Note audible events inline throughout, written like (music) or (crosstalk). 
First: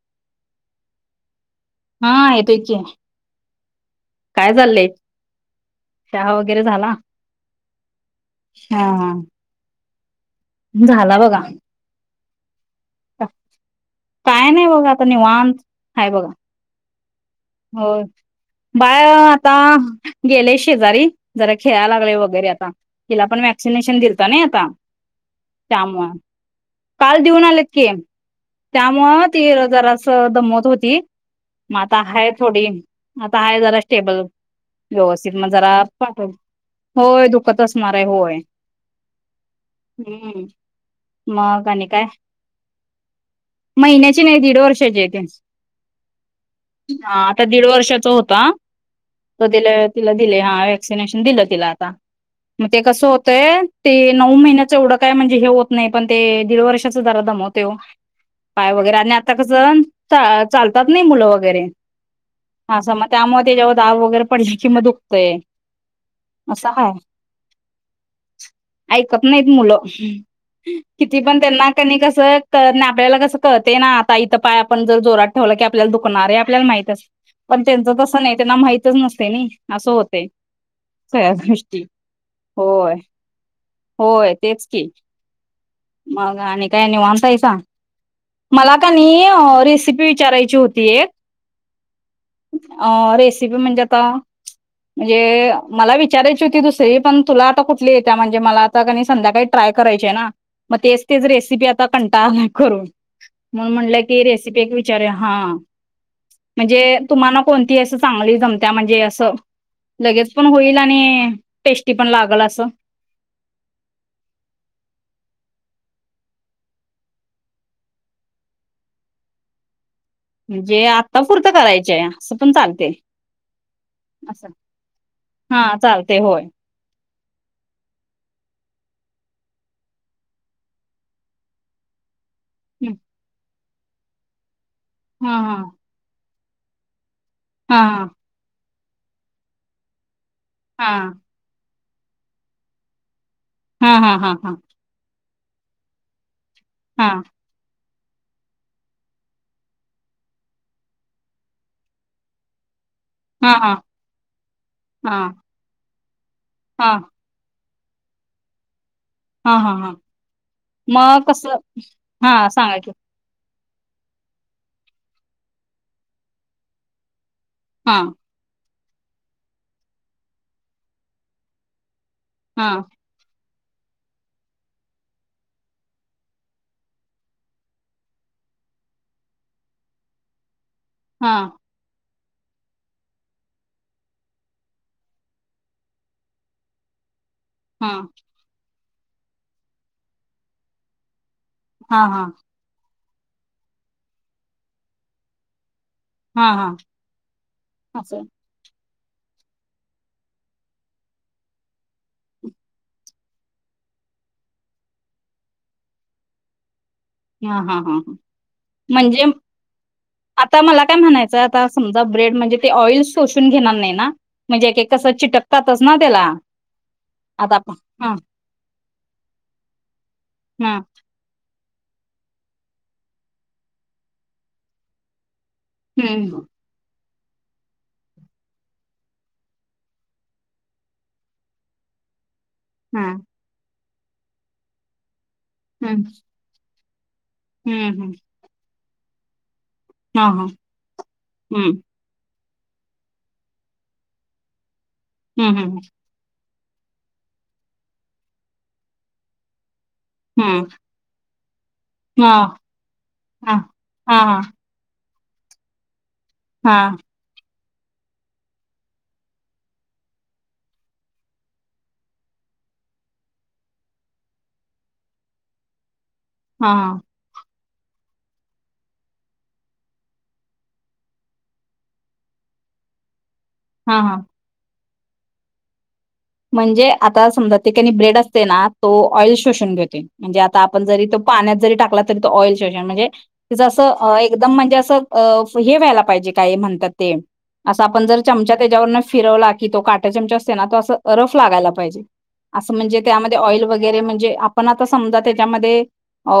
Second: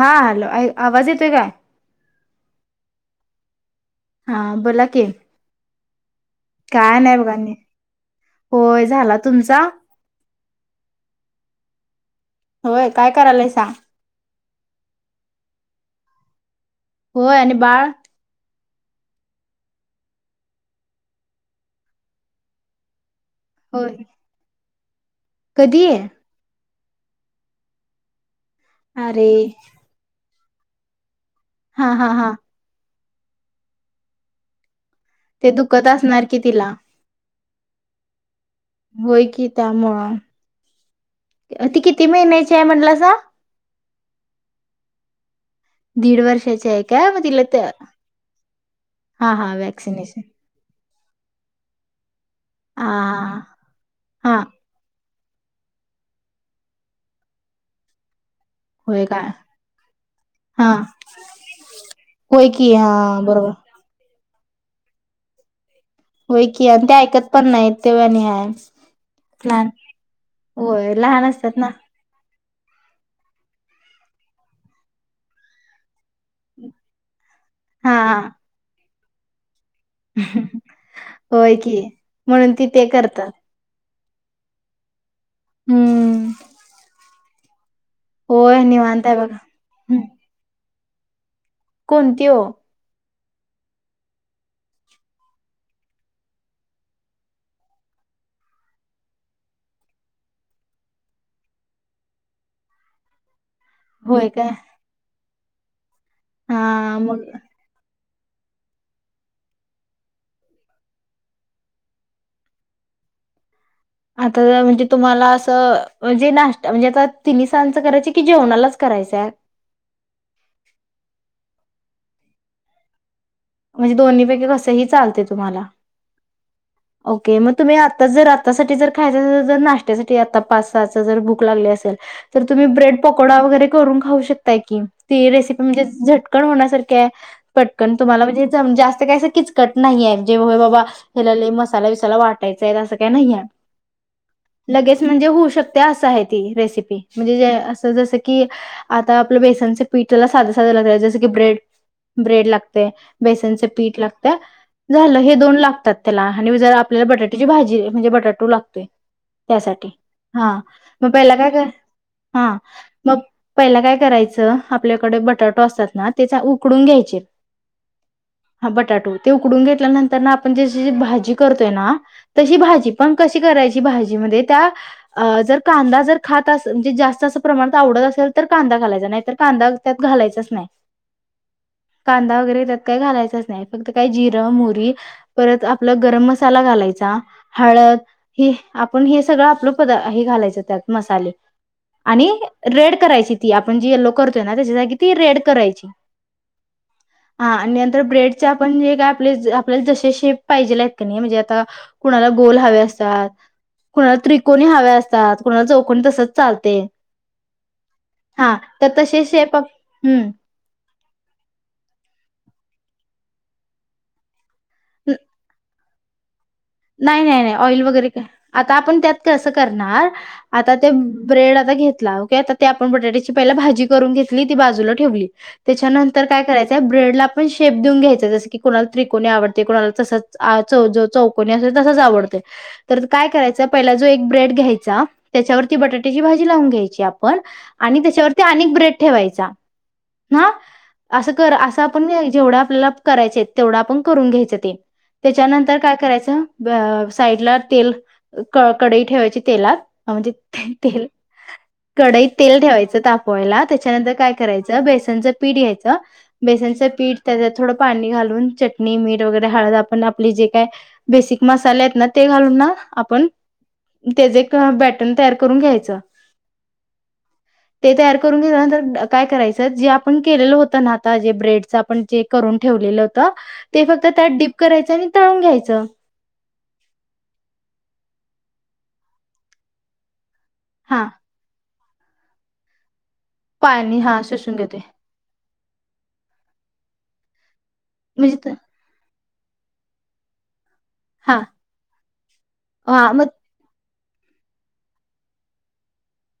हा हॅलो आवाज येतोय काय? हा येतोय की. हा काय बोला चाललंय की. चहा वगैरे झाला. काय नाही बघा आणि हा होय हा झाला. तुमचा? झाला बघा. होय. काय करायलायसा? काय नाही बघा आता निवात हाय बघा. होय. आणि बाळ? बाय आता गेलयं शेजारी जरा खेळाय लागलयं वगैरे आता. तिला पण होय वॅक्सिनेशन दिलत नई आता. कधी? त्यामुळ काल देऊन आलेत की. त्यामुळं अरे ती जरास दमत होती. मग हा आता हा हाय हा थोडी आता हाय जरा स्टेबल. व्यवस्थित मग ते जरा दुखत असणार पाठव कि तिला होय दुखत असणार हाय होय. होय कि त्यामुळं. हम्म मग ती किती महिन्याची हाय म्हणलासा? महिन्याचे नाही. दीड वर्षाची हाय ती. दीड वर्षाची आहे काय हा मग तिला आता ते दीड वर्षाचा होता. हा त हा तिला तिला वॅक्सिनेशन दिलं हा ए - - वॅक्सिनेशन दिल तिल आता. मग ते हा कसं हा होतंय ते नऊ हा महिने- - एवढं काय म्हणजे हे होत नाही पण ते दीड वर्षाच दरा दमवतयं ओ. पाय वगैरे होय आणि काय आता कसं हा चालतात नाही मुलं वगैरे. होय की हा स म त्यामुळे बरोबर त्याच्यावर दाव वगैरे पडली किंम दुखतय. होय की आणि ते ऐकत पण नाहीत तेव आणि हाय. ऐकत नाहीत लहान मुलं होय किती लहान पण असतात त्यांना ना कनी क - - स आपल्याला कसं कळतयना आता इथं पाय आपण जर जोरात ठेवला की दु खणार हे आपल्याला माहितच अस पण त्यांचं तसं हा नाही त्यांना माहितच नसतयं नाई. असं होतयं. सगळ्या होय की गोष्टी म्हणून ती ते होय. करतात होय. तेच की हम्म मग आणि काय निवांत हाईसा? होय मला निवांत आहे कनी बघा हम्म. रेसिपी विचारायची होती एक. कोणती हो अ रेसिपी म्हणजे आता म्हणजे मला विचारायची होती दुसरी पण तुला आता कुठली येत्या म्हणजे मला - - संध्याकाळी ट्राय करायचे ना मग तेच तेच रेसिपी आता कंटाळ आलाय करून. म्हणुन म्हणलं की होय काय रेसिपी एक विचारुया हां म्हणजे हा मग तुम्हाला कोणती असं - - चांगली जमत्या म्हणजे असं लगेच पण होईल आणि टेस्टी पण लागल असं. आता म्हणजे तुम्हाला असं म्हणजे नाश्ता म्हणजे आता तिनसांचं करायच की जेवणालाच कराय- - रायचयं. म्हणजे आता पुुर्त करायचय असं पण चालतयं. म्हणजे दोन्ही पैकी कसही चालते हा तुम्हाला. चालतंय होय. ओके मग तुम्ही आता जर आतासाठी जर खायच जर नाश्त्यासाठी आता पाचसाहा जर भूक लागली असेल - - तर तुम्ही ब्रेड पकोडा वगैरे करून खाऊ शकताय की ती हां, हां, रेसिपी म्हणजे झ टकन होण्यासारखी हाय. पटकन हां, तुम्हाला म्हणजे जास्त काय अस किचकट नाहीय. जेव्हा हे बाबा हां, हेला लई मसाला बिसाला वाटायचाय असं काय नाहीय. हा हा हा हा. त रेसी हां, म्हणजे जस की आता आपलं बेसनचे पीठला साधं साधं लागत जसं की ब्रेड ब्रेड लागते हां, बेसनचं हां, पीठ लागत झालं हे दोन लागतात त्याला आणि जर हां, आपल्याला बटाट्याची भाजी म्हणजे बटाटू लागते हां, हां, त्यासाठी हां. हा मग पहिला काय का हां, हा सांगा की? मग पहिला काय करायचं आपल्याकडे बटरटॉ असतात ना तेचा उकडून घ्यायचे हा हा बटाटो ते उकडून घेतल्यानंतर ना आपण जशी भाजी करतोय ना तशी हां, भाजी पण कशी करा भाज त्यार कांदा जर ख म्हणे जात प्रण आवत असे तर कांदा घालायचा नाही तर कांदा त्यात घालायचाच नाही हा कांदा वगैरे त्या काही घालायचंच नाही फक्त काय जिरं मुरी परत आपलं गरम मसाला घालायचा हळद हां, ह आपण हे सगळं आपलं प हे घालायचं त्यात मसाले हां, आणि हां, रेड करायची ती आपण जी येल्लो करतोय ना त्याच्यासाठी ती रेड करायची हा हा हा आणि नंतर ब्रेड पण जे काय आपल्या ज शेप पाहिजे आहेत का नाही म्हणजे आ कुणाला गोल हवे असतात कोुणाला त्रिकोणी हवे असतात कुणाला चौकणी तसंच चालते हा हा हा हा तर तसे म्हणजे शेप आप- हम्म आता मला काय म्हणायचं आता समजा ड म्हण ऑोून घेणार नाही म्हणजे कस चिकतातच ना त्याला नाही नाही आता नाही आपण ऑइल वगैरे हां, का आता आपण त्यात कसं करणार आता हां, ते ब्रेड घेतला ओे आता आपण बटाट्याची पहि भाजी करून घेतली ती बाजूला ठेवली त्याच्यानंतर काय हं, करायचंय ब्रेड ला आपण शेप देऊन घ्यायच जस की कोुणाला त्रिकोणी आवडते कोुणाला तसच चौ कोणी असेल तर तसच आवडते तर हां, काय करायच पहिला जो एक ब्रेड घ्यायचा त्याच्यावरती हं, बटाट्याची भाजी लावून घ्यायची आपण हं, आणि हं. त्याच्यावरती अनेक ब्रेड ठेवायचा हां, ह हां, असं कर हं, असं आपण जेवढा आप कराय तेवढ आपण करून घ्यायचं ते हं, हं, त्याच्यानंतर हं. काय करायचं साईड ला तेल कडई ठेवायची तेलात म्हणजे हां, ते तेल कडईत तेल हां, ठेवायचं तापवायला त्याच्यानंतर हां, काय हां, करायचं बेसनच पीठ यायचं बेसनं हां, पीठ त्या थोडं पाणी घालून चटणी मीठ वगैरे हळत आपण आपली जे काय बेसिक मसाले आहेत ना ते घालून ना आपण त्याचे एक बॅटर्न तयार करून घ्यायचं हा ते तयार करून घंतर काय करायचं जे आपण केलेलं होत ना जे ब्रेडं आपणे कर ठेवलेलं होत ते हां, फक्त हां. त्यात डीप करायचं आणि तळून घ्यायचं म्हणजे आता समजा त्यािकाणी ब्रेड असते ना तो ऑइल शोषून घेते म्हणजे आता आपण हा जरी तो पाण्यात जरी टाकला तरी तो ऑइल शोषण म्हणजे ति ज पाणी असं हा एकदम शोषून म्हणजे घेते असं अ हे व्हायला पाहिजे काय म्हणतात ते असं आपण जर चमचा म्हणजे त्याच्यावरन फिरवला की तो काटा चमचा असते ना तो अस रफ हा लागायला पाहिजे असं म्हणजे हा मग त्यामध्ये ऑइल वगैरे वगैरे म्हणजे आपण आता समजा त्याच्यामध्ये अ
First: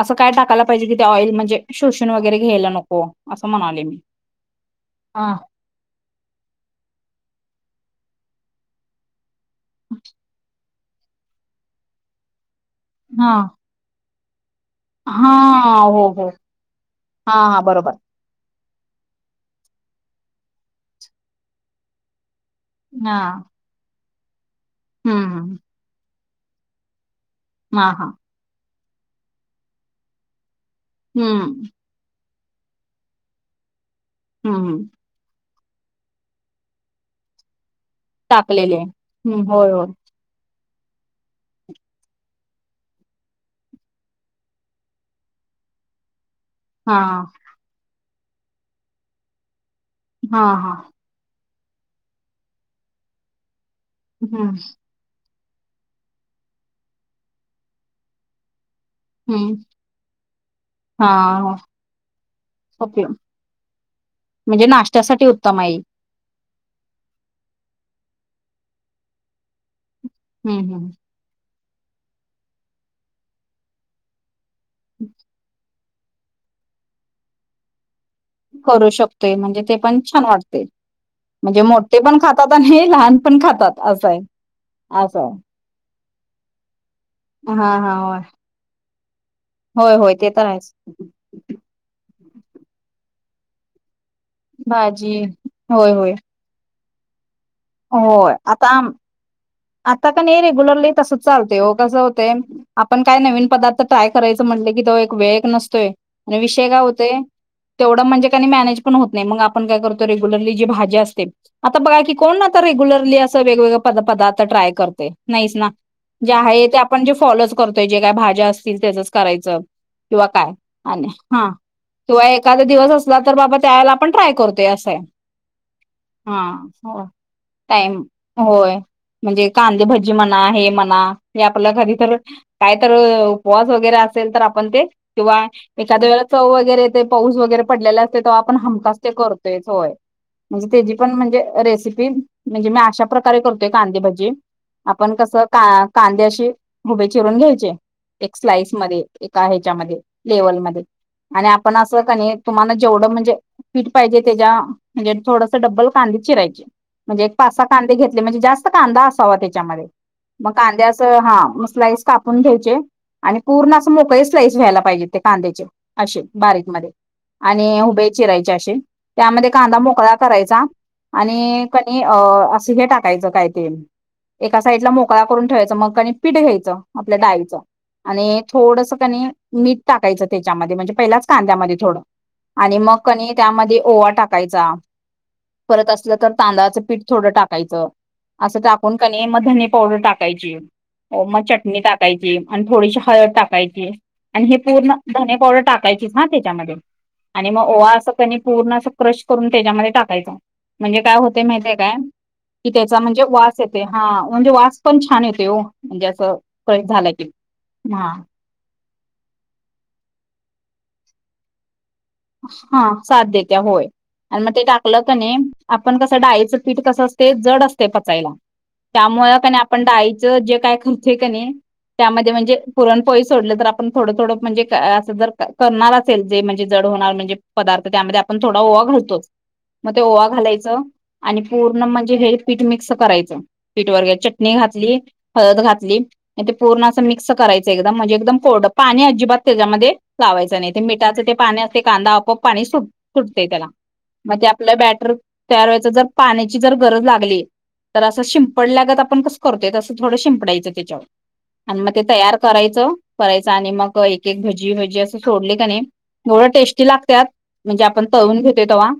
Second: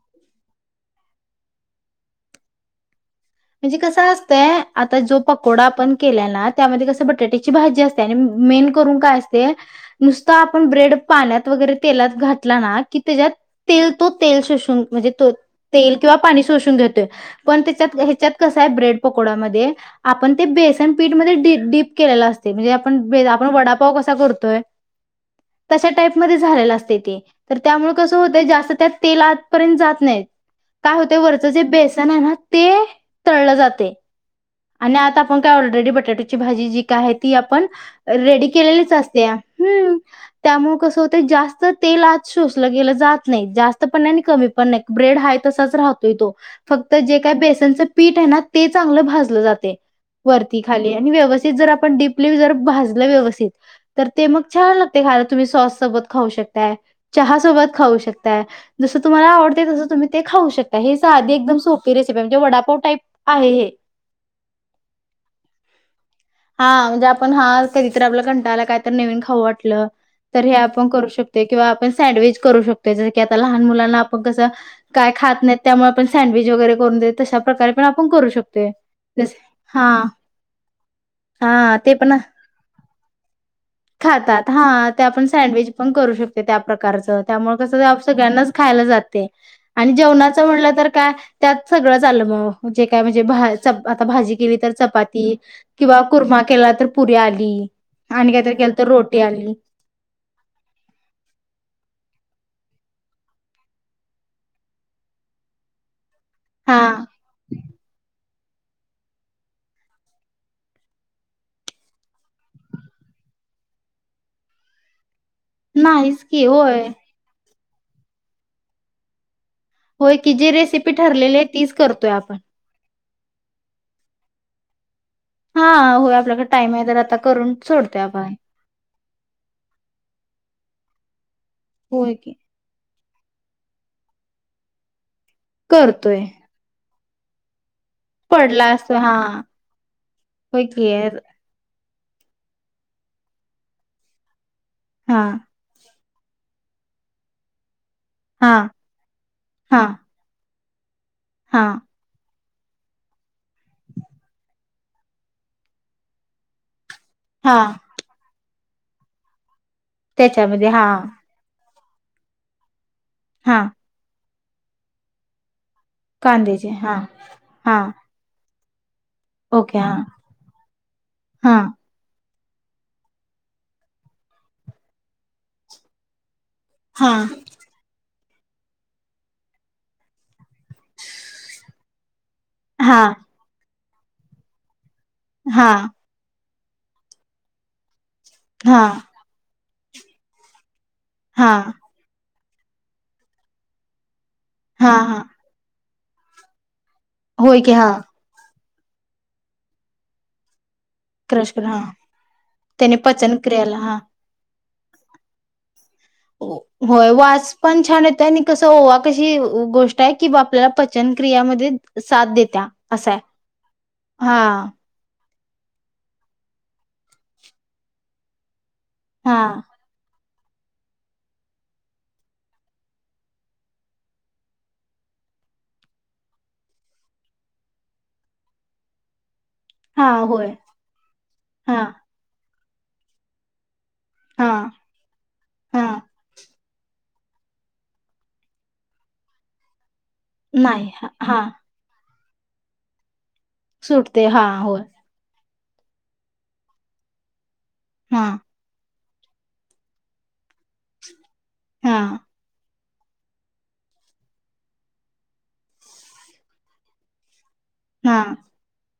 असं काय टाकायला पाहिजे कि ते ऑइल म्हणजे शोषण वगैरे घ्यायला नको असं म्हणजे म्हणाले कस मी. असतय आता जो हा पकोडा आपण केला ना त्यामध्ये कस बटाट्याची भाजी असते मे का नु आप ब्रेड पाण्यात वरेला त्या हा तो अ म्हणजे ते हा तेल हो किंवा हो पाणी शोषून घेतोय हा पण हा बरोबर. तिच्यात हे कस आहे ब्रेड पकोडा म आपण ते बेसन पीठ म डीप डीप केलेल अस ते म्हणजे आपण हा आपण वडापाव कसा करतोय हम्म हम्म तशा टाईप मध्ये झालेला असतय ते तर हा त्यामुळ हा कसं होतंय जास्त त्यात तेल आतपर्यंत जात नाही. काय होतय वरचं जे हम्म बेसन आहे ना ते तळलं जातय हम्म आणि आत आपण काय ऑलरेडी बटाटया ची भाजी जी काय आहे ती आपण रेडी टाकलेले आहे. केलेलीच असतेया हम्म होय होय हूं त्यामु कस होतय जास्त तेल आत शोषल गेल जात नाही जास्त पण नाय आणि कमी पण नाय ब्रेड हाय तसाच राहतोय तो फक्त हा जे काय बेसनच पीठ आहे ना ते चांगलं भाजलं जातय. हा वरती हा खाली आणि व्यवस्थित जर आपण डीपली जर भाजलं व्यवस्थित तर ते मग हम्म छान लागते. खायला तुम्ही सॉस सोबत खाऊ शकताय. चहा सोबत खाऊ शकताय. जस तुम्हाला हम्म आवडतय तस तुम्ही ते खाऊ शकता हे हा साध हा. एकदम सोपी रेसिपी हाय म्हणजे वडापाव टाईप (unintelligible) आहे हे म्हणजे नाशत्यासाठी उत्तम आये. हा म्हणजे आपण हा कधीतर आपल्याया कंटाळाला आला कायतर नवीन खाऊ वाटलं. तर हे हम्म आपण हम्म करू शकतोय. किंवा आपण सँडविच करू शकतोय. जस की आता लहान मुलांना आपण कसं काय खात नाहीत त्यामुळे पण सँडविच वगैरे करून देत तशा प्रकारे पण आप पण करू शकतोय. हा करू शकतोय रेसिप म्हणजे ते हा पण छान वाटते म्हणजे हा ते मोठे पण खातात आणि लहान पण खातात असं आहे खातात हा ते आपण असं सँडविच पण करू शकतोय त्या प्रकारच आहे त्यामुळ हा कस हा आप होय सगळ्यांनाच खायला जात आणि होय होय ते जेवणाच म्हटलं आहेच तर काय त्यात सगळं आलं म जे काय म्हणजे भा चपा आता भाजी केली तर भाजी चपाती होय किंवा होय मा केला तर पुरी आली. आणि होय काहीतरी केलं आता तर रोटी आली. आता कनय रेग्युलरली तसच चालतय वो कसं होतय आपण काय नवीन पदार्थ ट्राय करायचं म्हणले की तो एक वेळ एक नसतोय आणि विषय काय हा होतय तेवढ म्हणजे आणि मॅनेज पण होतं नाय मंग असपण काय करतोय रेग्युलरली जी भाजी असते आता बघा की, कोणं आता रेग्युलरली अ ते वेगवेगळे पदा पदार्थ ट्राय करतय नाहीचं ना नाहीच जे की आहे ते होय आपण जे फॉलो चं करतोय जे काय भाज्या असतील त्याजच करायचं. होय किंवा की काय जी रेसिपी आणि ठरलेली आहे हा तीच करतोय किंवा आपण एखादा दिवस अस किंवा तर बाबा त्यावेळेला आपण ट्राय करतोय असं हाय. होय आपल्याकडे हा टाइम आहे तर हो आता करून सोडतोय टाईम आपण होय. म्हणजे कांदभजी म्हणा हे म्हणा हे आपल्या घरी होय तर की काय तर उपवास वगैरे असेल तर आपण ते किंवा एखाद्या करतोय वेळे चव वगैरे येते पऊस वगैरे पडलेला असतोय तवा आपण पडला असतो हमकास ते हा करतोयचं होय होय म्हणजे की तेजी पण म्हणजे रेसि तीन म्हणजे मी अशा प्रकारे करतोय कांदेभजी आपण हा कसं का कांदे असे हुभे चिरून घ्यायचे एक हा स्लाईस मध्ये एका हा ह्याच्यामध्ये लेवलमध्ये आणि हा आपण असं कनय तुम्हाला जेवढं म्हणजे पीठ पाहिजे त्याच्या म्हणजे थोडस डब्बल कांदे चिरायचें म्हणजे एक पाच हा सहा कांदे घेतले म्हणजे जास्त कांदा असावा त्याच्यामध्ये म त्याच्यामध्ये हा कांद्या असं हा स्लाईस कापून घ्यायचे आणि हा पूर्ण असं मोकळे स्लाईस व्हायला पाहिजेत ते कांद्याचे असे बारीक कांद्याचे मध्ये हा आणि हा हुबे चिराय यचे असे त्यामध्ये कांदा ओके हा मोकळा करायचा हा आणि कनी अ असं हे टाकायचं काय ते एका साइटला मोकळा करून ठेवायचं मग आणि पीठ घ्याय चं हा आपल्या डाळीच आणि थोडसं कनी मीठ टाकायचं त्याच्यामध्ये म्हणजे पहिल्याच कांद्यामध्ये थोडं आणि मग हा कनी त्यामध्ये ओवा टाकायचा हा परत असलं तर तांदाळाचं पीठ थोडं टाकायचं असं हा टाकून कनी मग धणे पावडर टाकायची. हो मग हा चटणी टाकायची आणि थोडीशी हळद टाकायची. आणि हे पूर्ण हा हा धने पावडर टाकायचीच हा त्याच्यामध्ये आणि होय मग की हा ओवा असं कनी पूर्ण क्रश करून त्याच्यामध्ये टाकायच म्हणजे काय होतय क्रश करून माहितीये हा काय की त्या त्याने म्हणजे पचन वास क्रियाला येतय हा म्हणजे वास पण छान येतय वो होय वास पण छान हा येत आणि कस ओवा कशी गोष्ट आहे कि बा आपल्याला पचन क्रियामध्ये साथ देत्या हा असं आहे साथ देत्या होय आणि मग ते हा टाकलं त नाही आपण कसं डाळीचं पीठ कसं असते जड असते पचायला त्यामुळें हा कनाही आपण डाळी जे काय खमतय का नाही त्यामध्ये म्हणजे पुरणपोळी सोडले तर आपण थोडं थोडं म्हणजे असं जर करणार असेल जे म्हणजे जड होणार म्हणजे पदार्थ त्यामध्ये आपण थोडा ओवा घालतोच. मग ते हा ओवा होय घालायचं आणि हा पूर्ण म्हणजे हे पीठ मिक्स करायचं पीठ वगैरे हा चटणी घातली हळद हा घातली पूर्ण अस मिक्स करायचं एकदम म्हणजे एकदम कोरडं पाणी अजिबात त्याच्यामध्ये लावायचं नाही मिठाच ते पाणी असते कांदा आपोआप पाणी सुटत त्याला सुटते हा म्हणजे आपलं होय बॅटर तयार व्हायच जर पाण्याची जर गरज लागली तर अस हा शिपंडल्यागत आप आपण कसं करतोय तसं थोडं शिंपडायचं त्याच्यावर आणि मग हा ते तयार करायचं करायच आणि मग एक-एक भजी-भजी असं सोडली का नाही एवढं टेस्टी लागत्यात म्हणजे आपण हा तळून घेतो तेव्हा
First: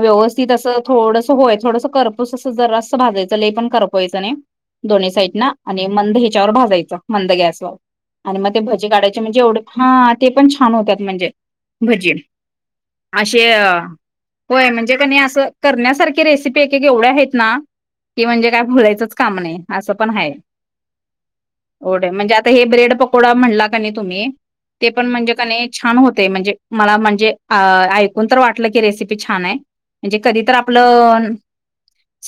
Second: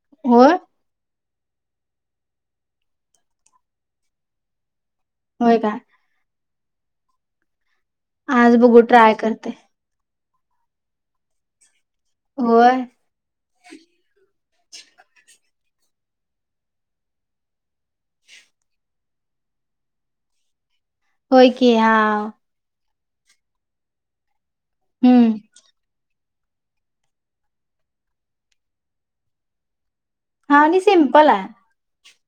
व्यवस्थित होय असं थोड होय थोडस करपस असं जर अस भाजायचं लय पण करपवायचं नाही दोन्ही साईड ना होय काय आणि मंद ह्याच्यावर भाजायचं मंद गॅसवर आणि मग आज ते बघू भजी ट्राय काढायचे म्हणजे करते. एवढे हा ते पण छान होतात म्हणजे भजी होय असे अ होय म्हणजे कनाय असं करण्यासारखी रेसिपी एक-एक एवढ्या आहेत ना की म्हणजे काय बोलायचंच काम नाही असं पण आहे. होय की हा एवढे म्हणजे आता हे ब्रेड पकोडे म्हनला का नाय तुम्ही ते पण हम्म म्हणजे का नाय छान होत म्हणजे मला म्हणजे ऐकून तर वाटलं की रेसिपी छान आहे. ते म्हणजे कधी तर हा आणि आपलं सिम्पल आहे.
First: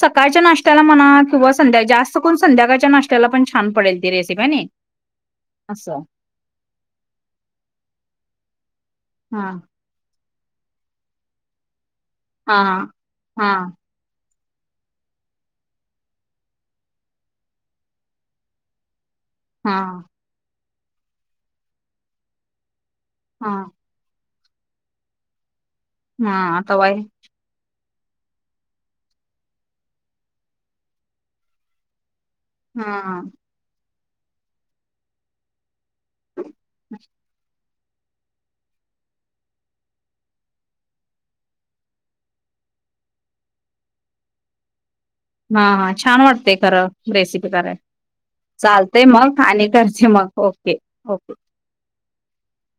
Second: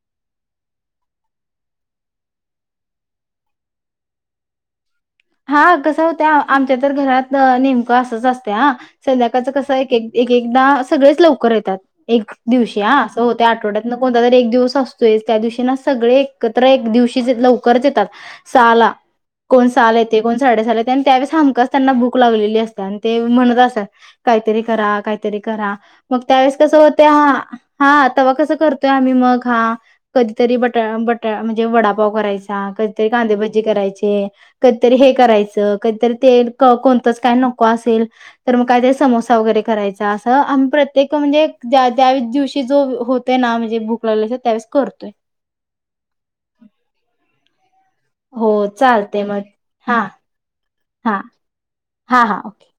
सकाळच्या नाश्त्याला मना किंवा संध्या जास्त कोण संध्याकाळच्या नाशत्याला पण छान पडेल ती रेसिपी आहे ना हा कसं होत आमच्या तर घरात नेमकं असंच असत हा संध्याकाळच हा कसं एक-एक एक एकदा सगळेच लवकर येतात एक हा दिवशी ह असं होत हा आठवड्यात न कोणता तरी एक दिवस असतोय त्या दिवशी ना सगळे एकत्र एक दिवशी लवकरच येतात सहाला कोण हा सहाला येते कोण साडे सहाला येते आणि त्यावेळेस हमखास त्यांना भूक लागलेली असते आणि ते हा म्हणत असत काहीतरी करा-काहीतरी करा मग हा त्यावेेळेस आता कसं वय होत हा हा तेव्हा कसं करतोय आम्ही मग हा कधीतरी बटा-बटा म्हणजे वडापाव करायच हा कधीतरी कांदेभजी करायचे कधीतरी हे करायचं कधीतरी ते कोणतंच काय नको असेल तर मग काय तरी समोसा वगैरे करायचा अस अमी प्रत्येक मनजे ज्या-ज्या दिवशी होतय ना म्हणजे भूक लागली त्यावेळेस करतोय. हा हा छान वाटतेय खरं रेसिपी कराय हो चालतेय चालतंय मग आणि हा करते मग ओके हा ओके हा हा ओके